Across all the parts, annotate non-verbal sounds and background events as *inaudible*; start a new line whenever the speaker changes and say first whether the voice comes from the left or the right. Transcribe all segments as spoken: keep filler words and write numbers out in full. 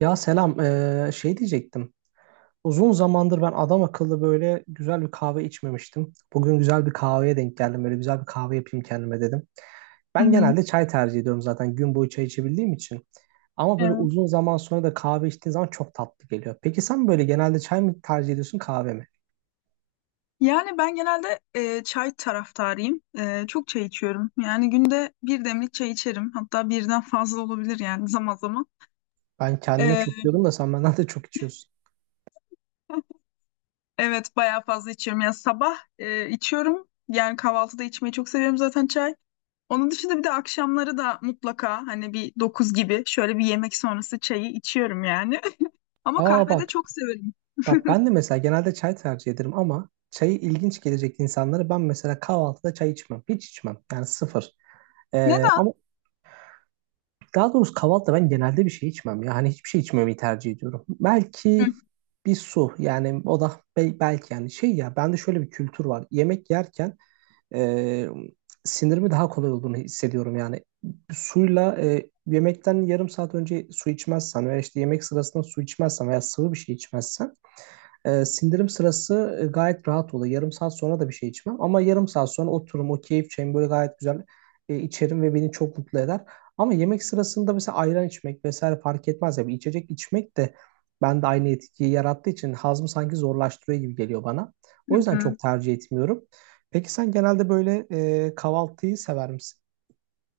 right: Ya selam, eee, şey diyecektim. Uzun zamandır ben adam akıllı böyle güzel bir kahve içmemiştim. Bugün güzel bir kahveye denk geldim. Böyle güzel bir kahve yapayım kendime dedim.
left: Hı
right: Ben
left: hı.
right: genelde çay tercih ediyorum zaten gün boyu çay içebildiğim için. Ama böyle
left: Evet.
right: uzun zaman sonra da kahve içtiğin zaman çok tatlı geliyor. Peki sen böyle genelde çay mı tercih ediyorsun kahve mi?
left: Yani ben genelde e, çay taraftarıyım. E, çok çay içiyorum. Yani günde bir demlik çay içerim. Hatta birden fazla olabilir yani *laughs* zaman zaman.
right: Ben kendime çok
left: E,
right: diyordum da sen benden de çok içiyorsun.
left: *laughs* evet bayağı fazla içiyorum. Yani sabah e, içiyorum. Yani kahvaltıda içmeyi çok seviyorum zaten çay. Onun dışında bir de akşamları da mutlaka hani bir dokuz gibi şöyle bir yemek sonrası çayı içiyorum yani. *laughs* Ama
right: Aa
left: kahvede
right: bak,
left: çok severim.
right: bak ben de mesela genelde çay tercih ederim ama çayı ilginç gelecek insanlara ben mesela kahvaltıda çay içmem. Hiç içmem. Yani sıfır. Ee,
left: Neden?
right: ama daha doğrusu kahvaltıda ben genelde bir şey içmem ya. Hani hiçbir şey içmemeyi tercih ediyorum.
left: Hı
right: Belki bir su yani o da be- belki yani şey ya bende şöyle bir kültür var. Yemek yerken e, sinirimi daha kolay olduğunu hissediyorum yani. Suyla e, yemekten yarım saat önce su içmezsen veya işte yemek sırasında su içmezsen veya sıvı bir şey içmezsen ee, sindirim sırası e, gayet rahat oluyor. Yarım saat sonra da bir şey içmem. Ama yarım saat sonra otururum o keyif çayımı böyle gayet güzel e, içerim ve beni çok mutlu eder. Ama yemek sırasında mesela ayran içmek vesaire fark etmez ya. Bir içecek içmek de bende aynı etkiyi yarattığı için hazmı sanki zorlaştırıyor gibi geliyor bana.
left: hı
right: O yüzden
left: hı.
right: çok tercih etmiyorum. Peki sen genelde böyle e, kahvaltıyı sever misin?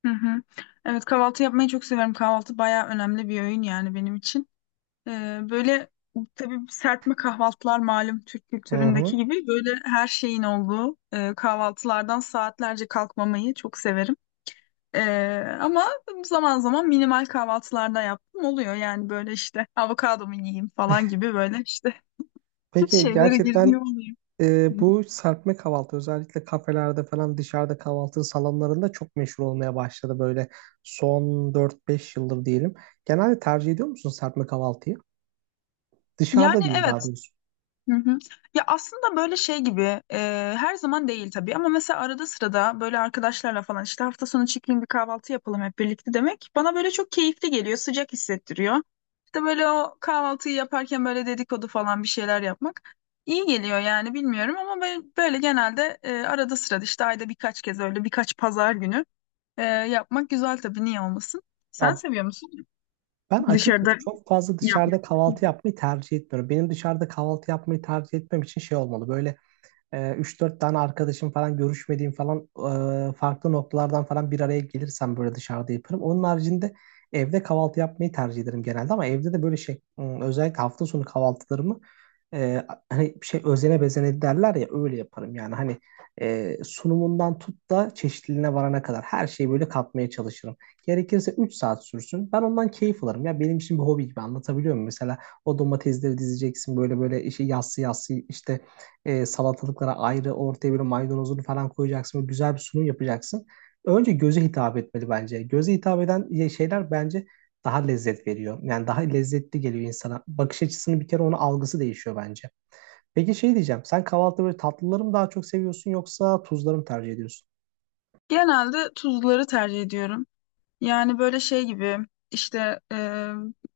left: hı hı. Evet kahvaltı yapmayı çok severim. Kahvaltı bayağı önemli bir öğün yani benim için. Ee, böyle tabii serpme kahvaltılar malum Türk
right: Hı hı.
left: kültüründeki gibi böyle her şeyin olduğu e, kahvaltılardan saatlerce kalkmamayı çok severim. Ee, ama zaman zaman minimal kahvaltılarda yaptım oluyor yani böyle işte avokado mu yiyeyim falan gibi böyle işte *laughs*
right: Peki
left: şeylere
right: gerçekten
left: girdiğim oluyor.
right: Ee, bu serpme kahvaltı özellikle kafelerde falan dışarıda kahvaltı salonlarında çok meşhur olmaya başladı böyle son dört beş yıldır diyelim. Genelde tercih ediyor musun serpme kahvaltıyı? Dışarıda
left: Yani
right: diyeyim daha
left: evet.
right: doğrusu.
left: Hı hı. Ya aslında böyle şey gibi e, her zaman değil tabii ama mesela arada sırada böyle arkadaşlarla falan işte hafta sonu çıkayım bir kahvaltı yapalım hep birlikte demek bana böyle çok keyifli geliyor, sıcak hissettiriyor. İşte böyle o kahvaltıyı yaparken böyle dedikodu falan bir şeyler yapmak iyi geliyor yani, bilmiyorum ama ben böyle genelde e, arada sırada işte ayda birkaç kez öyle birkaç pazar günü e, yapmak güzel, tabii niye olmasın.
right: Ya
left: Sen seviyor musun
right: ben açıkçası
left: dışarıda
right: çok fazla
left: yapmak?
right: dışarıda kahvaltı yapmayı tercih etmiyorum. Benim dışarıda kahvaltı yapmayı tercih etmem için şey olmalı. Böyle e, üç dört tane arkadaşım falan görüşmediğim falan e, farklı noktalardan falan bir araya gelirsem böyle dışarıda yaparım. Onun haricinde evde kahvaltı yapmayı tercih ederim genelde ama evde de böyle şey ım, özellikle hafta sonu kahvaltılarımı e, hani şey özene bezene derler ya öyle yaparım yani hani e, sunumundan tut da çeşitliliğine varana kadar her şeyi böyle katmaya çalışırım. Gerekirse üç saat sürsün. Ben ondan keyif alırım. Ya benim için bir hobi gibi anlatabiliyor muyum? Mesela o domatesleri dizeceksin böyle böyle işi yassı yassı işte e, salatalıklara ayrı ortaya bir maydanozunu falan koyacaksın ve güzel bir sunum yapacaksın. Önce göze hitap etmeli bence. Göze hitap eden ye- şeyler bence daha lezzet veriyor. Yani daha lezzetli geliyor insana. Bakış açısını bir kere onun algısı değişiyor bence. Peki şey diyeceğim. Sen kahvaltıda böyle tatlıları mı daha çok seviyorsun yoksa tuzları mı tercih ediyorsun?
left: Genelde tuzluları tercih ediyorum. Yani böyle şey gibi işte e,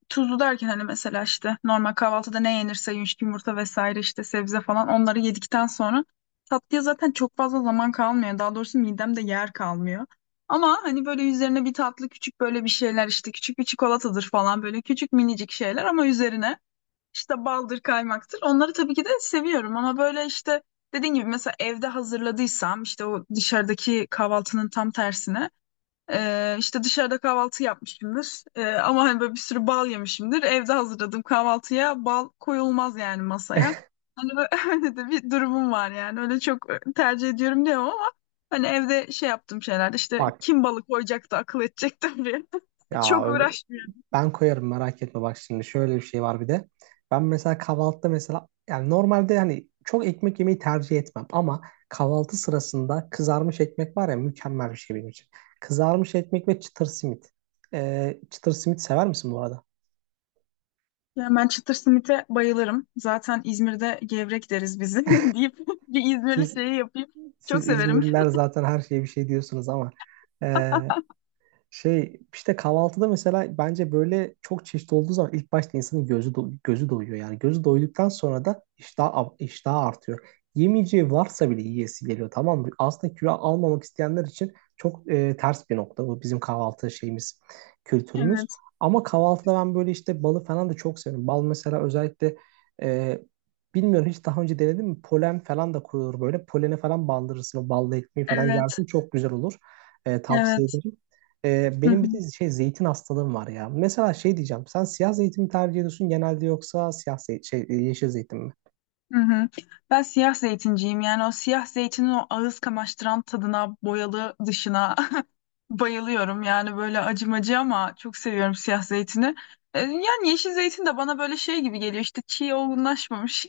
left: tuzlu derken hani mesela işte normal kahvaltıda ne yenirse, yumuşak yumurta vesaire işte sebze falan, onları yedikten sonra tatlıya zaten çok fazla zaman kalmıyor. Daha doğrusu midemde yer kalmıyor. Ama hani böyle üzerine bir tatlı küçük böyle bir şeyler işte küçük bir çikolatadır falan, böyle küçük minicik şeyler ama üzerine işte baldır kaymaktır. Onları tabii ki de seviyorum ama böyle işte dediğim gibi mesela evde hazırladıysam işte o dışarıdaki kahvaltının tam tersine ee, işte dışarıda kahvaltı yapmışımdır. Ee, ama hani böyle bir sürü bal yemişimdir. Evde hazırladığım kahvaltıya bal koyulmaz yani masaya. Hani böyle *laughs* öyle de bir durumum var yani. Öyle çok e, tercih ediyorum diyemem ama hani evde şey yaptığım şeyler işte
right: Bak
left: kim balı koyacaktı akıl edecek de diye *laughs*
right: ya,
left: çok uğraşmıyorum.
right: ben koyarım merak etme bak şimdi şöyle bir şey var bir de. Ben mesela kahvaltıda mesela yani normalde hani çok ekmek yemeyi tercih etmem ama kahvaltı sırasında kızarmış ekmek var ya mükemmel bir şey benim için. Kızarmış ekmek ve çıtır simit. Ee, çıtır simit sever misin bu arada?
left: Yani ben çıtır simite bayılırım. Zaten İzmir'de gevrek deriz biz, *laughs* deyip bir İzmirli
right: Siz
left: şeyi yapayım. Çok
right: siz
left: severim.
right: İzmirliler zaten her şeye bir şey diyorsunuz ama ee, şey işte kahvaltıda mesela bence böyle çok çeşit olduğu zaman ilk başta insanın gözü do- gözü doyuyor yani gözü doyduktan sonra da iştah ab- iştahı artıyor. Yemeyeceği varsa bile yiyesi geliyor tamam mı? Aslında kilo almamak isteyenler için çok e, ters bir nokta bu bizim kahvaltı şeyimiz, kültürümüz.
left: Evet.
right: Ama kahvaltıda ben böyle işte balı falan da çok seviyorum. Bal mesela özellikle e, bilmiyorum hiç daha önce denedim mi? Polen falan da koyulur böyle. Polene falan bandırırsın o balla ekmeği falan
left: Evet.
right: yersin çok güzel olur. E, tavsiye
left: Evet.
right: ederim. Ee,
left: Hı
right: benim
left: hı.
right: bir de şey zeytin hastalığım var ya. Mesela şey diyeceğim. Sen siyah zeytin mi tercih ediyorsun genelde yoksa siyah zey- şey, e, yeşil zeytin mi?
left: Hı hı. Ben siyah zeytinciyim yani, o siyah zeytinin o ağız kamaştıran tadına, boyalı dışına *laughs* bayılıyorum yani, böyle acımacı ama çok seviyorum siyah zeytini. E, Yani yeşil zeytin de bana böyle şey gibi geliyor işte çiğ, olgunlaşmamış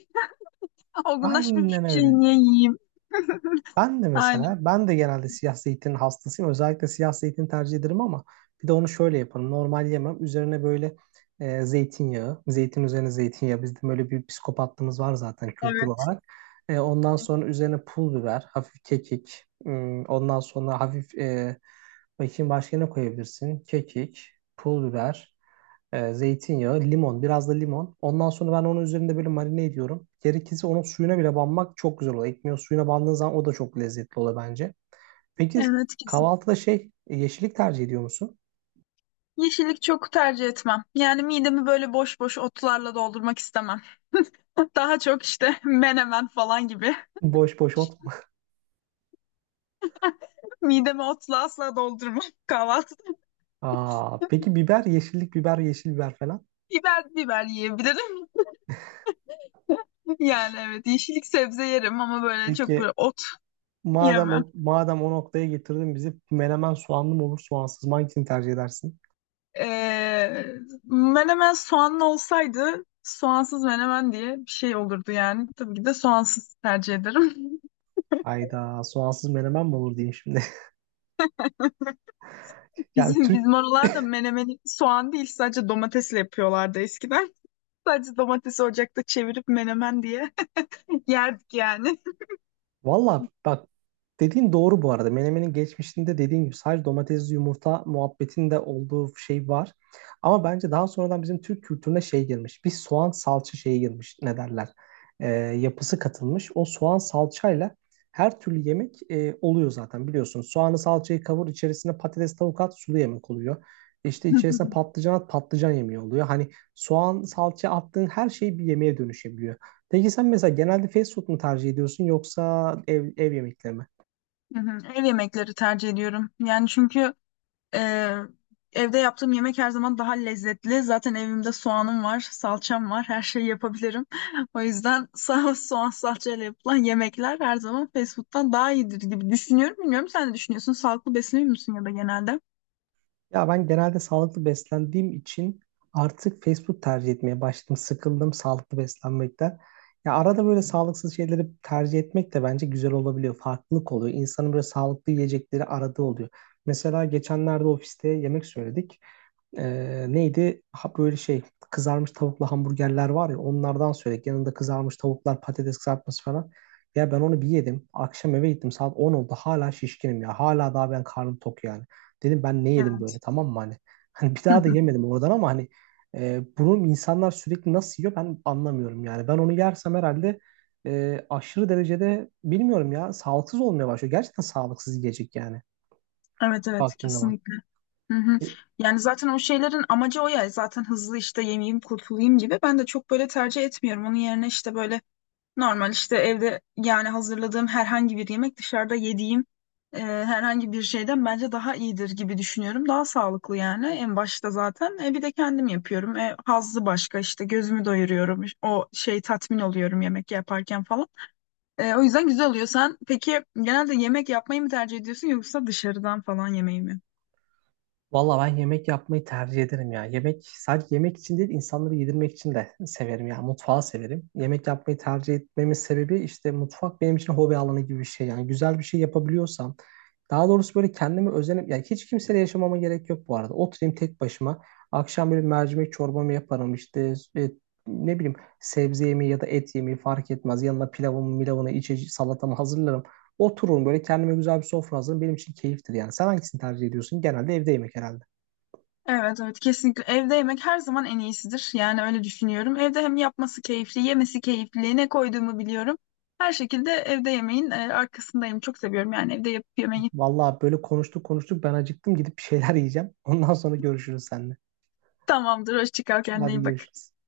left: *laughs* olgunlaşmamış
right: Aynen
left: bir
right: öyle.
left: şeyi niye yiyeyim? *laughs*
right: Ben de mesela,
left: Aynen,
right: ben de genelde siyah zeytin hastasıyım. Özellikle siyah zeytin tercih ederim ama bir de onu şöyle yaparım. Normal yemem. Üzerine böyle e, zeytinyağı, zeytin üzerine zeytinyağı. Bizde böyle bir psikopatlığımız var zaten kültür
left: evet
right: olarak. E, ondan sonra üzerine pul biber, hafif kekik. Hmm, ondan sonra hafif, e, bakayım başka ne koyabilirsin? Kekik, pul biber, e, zeytinyağı, limon, biraz da limon. Ondan sonra ben onun üzerinde böyle marine ediyorum. Gerekirse onun suyuna bile banmak çok güzel oluyor. Ekmeğin suyuna bandığın zaman o da çok lezzetli oluyor bence. Peki
left: evet kesin.
right: kahvaltıda şey e, yeşillik tercih ediyor musun?
left: Yeşillik çok tercih etmem. Yani midemi böyle boş boş otlarla doldurmak istemem. *laughs* Daha çok işte *laughs* menemen falan gibi.
right: Boş boş ot.
left: *laughs* Midemi otla asla doldurmam *laughs* kahvaltı.
right: Aa, peki biber, yeşillik biber, yeşil biber falan.
left: Biber, biber yiyebilirim. *laughs* Yani evet, yeşillik sebze yerim ama böyle çok
right: Peki
left: böyle ot *laughs*
right: madem
left: yemem.
right: o, madem o noktaya getirdin bizi menemen soğanlı mı olur soğansız mı hangisini tercih edersin?
left: Ee, Menemen soğanlı olsaydı soğansız menemen diye bir şey olurdu yani. Tabii ki de soğansız tercih ederim. *laughs*
right: Hayda soğansız menemen mi olur diyeyim şimdi. *laughs* Yani
left: Bizim
right: Türk,
left: bizim oralarda menemeni soğan değil sadece domatesle yapıyorlardı eskiden. *laughs* Sadece domatesi ocakta çevirip menemen diye *laughs* yerdik yani.
right: valla bak, dediğin doğru bu arada. Menemenin geçmişinde dediğin gibi sadece domatesli yumurta muhabbetinde olduğu şey var. Ama bence daha sonradan bizim Türk kültürüne şey girmiş. Bir soğan salça şeyi girmiş ne derler. Ee, yapısı katılmış. O soğan salçayla her türlü yemek e, oluyor zaten biliyorsun. Soğanı salçayı kavur içerisine patates tavuk at sulu yemek oluyor. İşte
left: *laughs*
right: içerisine patlıcan at patlıcan yemeği oluyor. Hani soğan salça attığın her şey bir yemeğe dönüşebiliyor. Peki sen mesela genelde fast food mu tercih ediyorsun yoksa ev, ev yemekleri mi?
left: Hı hı. Ev yemekleri tercih ediyorum. Yani çünkü Ee, evde yaptığım yemek her zaman daha lezzetli. Zaten evimde soğanım var, salçam var, her şeyi yapabilirim. *laughs* O yüzden sa- soğan salçayla yapılan yemekler her zaman fast food'dan daha iyidir gibi düşünüyorum. Bilmiyorum sen ne düşünüyorsun? Sağlıklı besleniyor musun ya da genelde?
right: Ya ben genelde sağlıklı beslendiğim için artık fast food tercih etmeye başladım. Sıkıldım sağlıklı beslenmekten. Ya arada böyle sağlıksız şeyleri tercih etmek de bence güzel olabiliyor. Farklılık oluyor. İnsanın böyle sağlıklı yiyecekleri aradığı oluyor. Mesela geçenlerde ofiste yemek söyledik. Ee, neydi? Ha, böyle şey kızarmış tavuklu hamburgerler var ya onlardan söyledik. Yanında kızarmış tavuklar, patates kızartması falan. Ya ben onu bir yedim. Akşam eve gittim saat on oldu. Hala şişkinim ya. Hala daha ben karnım tok yani. Dedim ben ne yedim
left: Yani.
right: böyle tamam mı hani? *laughs* Hani bir daha da
left: *laughs*
right: yemedim oradan ama hani e, bunu insanlar sürekli nasıl yiyor ben anlamıyorum yani. Ben onu yersem herhalde e, aşırı derecede bilmiyorum ya sağlıksız olmaya başlıyor. Gerçekten sağlıksız yiyecek yani
left: Evet evet
right: baktığın zaman.
left: kesinlikle. Hı hı.
right: E,
left: Yani zaten o şeylerin amacı o ya, zaten hızlı işte yemeyeyim kurtulayım gibi. Ben de çok böyle tercih etmiyorum. Onun yerine işte böyle normal işte evde yani hazırladığım herhangi bir yemek, dışarıda yediğim e, herhangi bir şeyden bence daha iyidir gibi düşünüyorum. Daha sağlıklı yani en başta zaten. E, bir de kendim yapıyorum. E, hazzı başka, işte gözümü doyuruyorum. O şey, tatmin oluyorum yemek yaparken falan. E, o yüzden güzel oluyor. Sen peki genelde yemek yapmayı mı tercih ediyorsun yoksa dışarıdan falan yemeği mi?
right: valla ben yemek yapmayı tercih ederim ya. Yemek sadece yemek için değil insanları yedirmek için de severim ya. Mutfağı severim. Yemek yapmayı tercih etmemin sebebi işte mutfak benim için hobi alanı gibi bir şey. Yani güzel bir şey yapabiliyorsam daha doğrusu böyle kendimi özenim. Yani hiç kimseyle yaşamama gerek yok bu arada. Oturayım tek başıma. Akşam böyle mercimek çorbamı yaparım işte e, ne bileyim sebze yemeği ya da et yemeği fark etmez. Yanına pilavımı, milavını, içecek salatamı hazırlarım. Otururum böyle kendime güzel bir sofra hazırlarım. Benim için keyiftir yani. Sen hangisini tercih ediyorsun? Genelde evde yemek herhalde.
left: Evet evet kesinlikle evde yemek her zaman en iyisidir. Yani öyle düşünüyorum. Evde hem yapması keyifli, yemesi keyifli, ne koyduğumu biliyorum. Her şekilde evde yemeğin e, arkasındayım. Çok seviyorum yani evde yapıp yemeği.
right: Vallahi böyle konuştuk konuştuk ben acıktım gidip bir şeyler *laughs* yiyeceğim. Ondan sonra görüşürüz seninle.
left: *laughs* Tamamdır, hoşça kal, kendine
right: Hadi
left: iyi bak.
right: görüşürüz.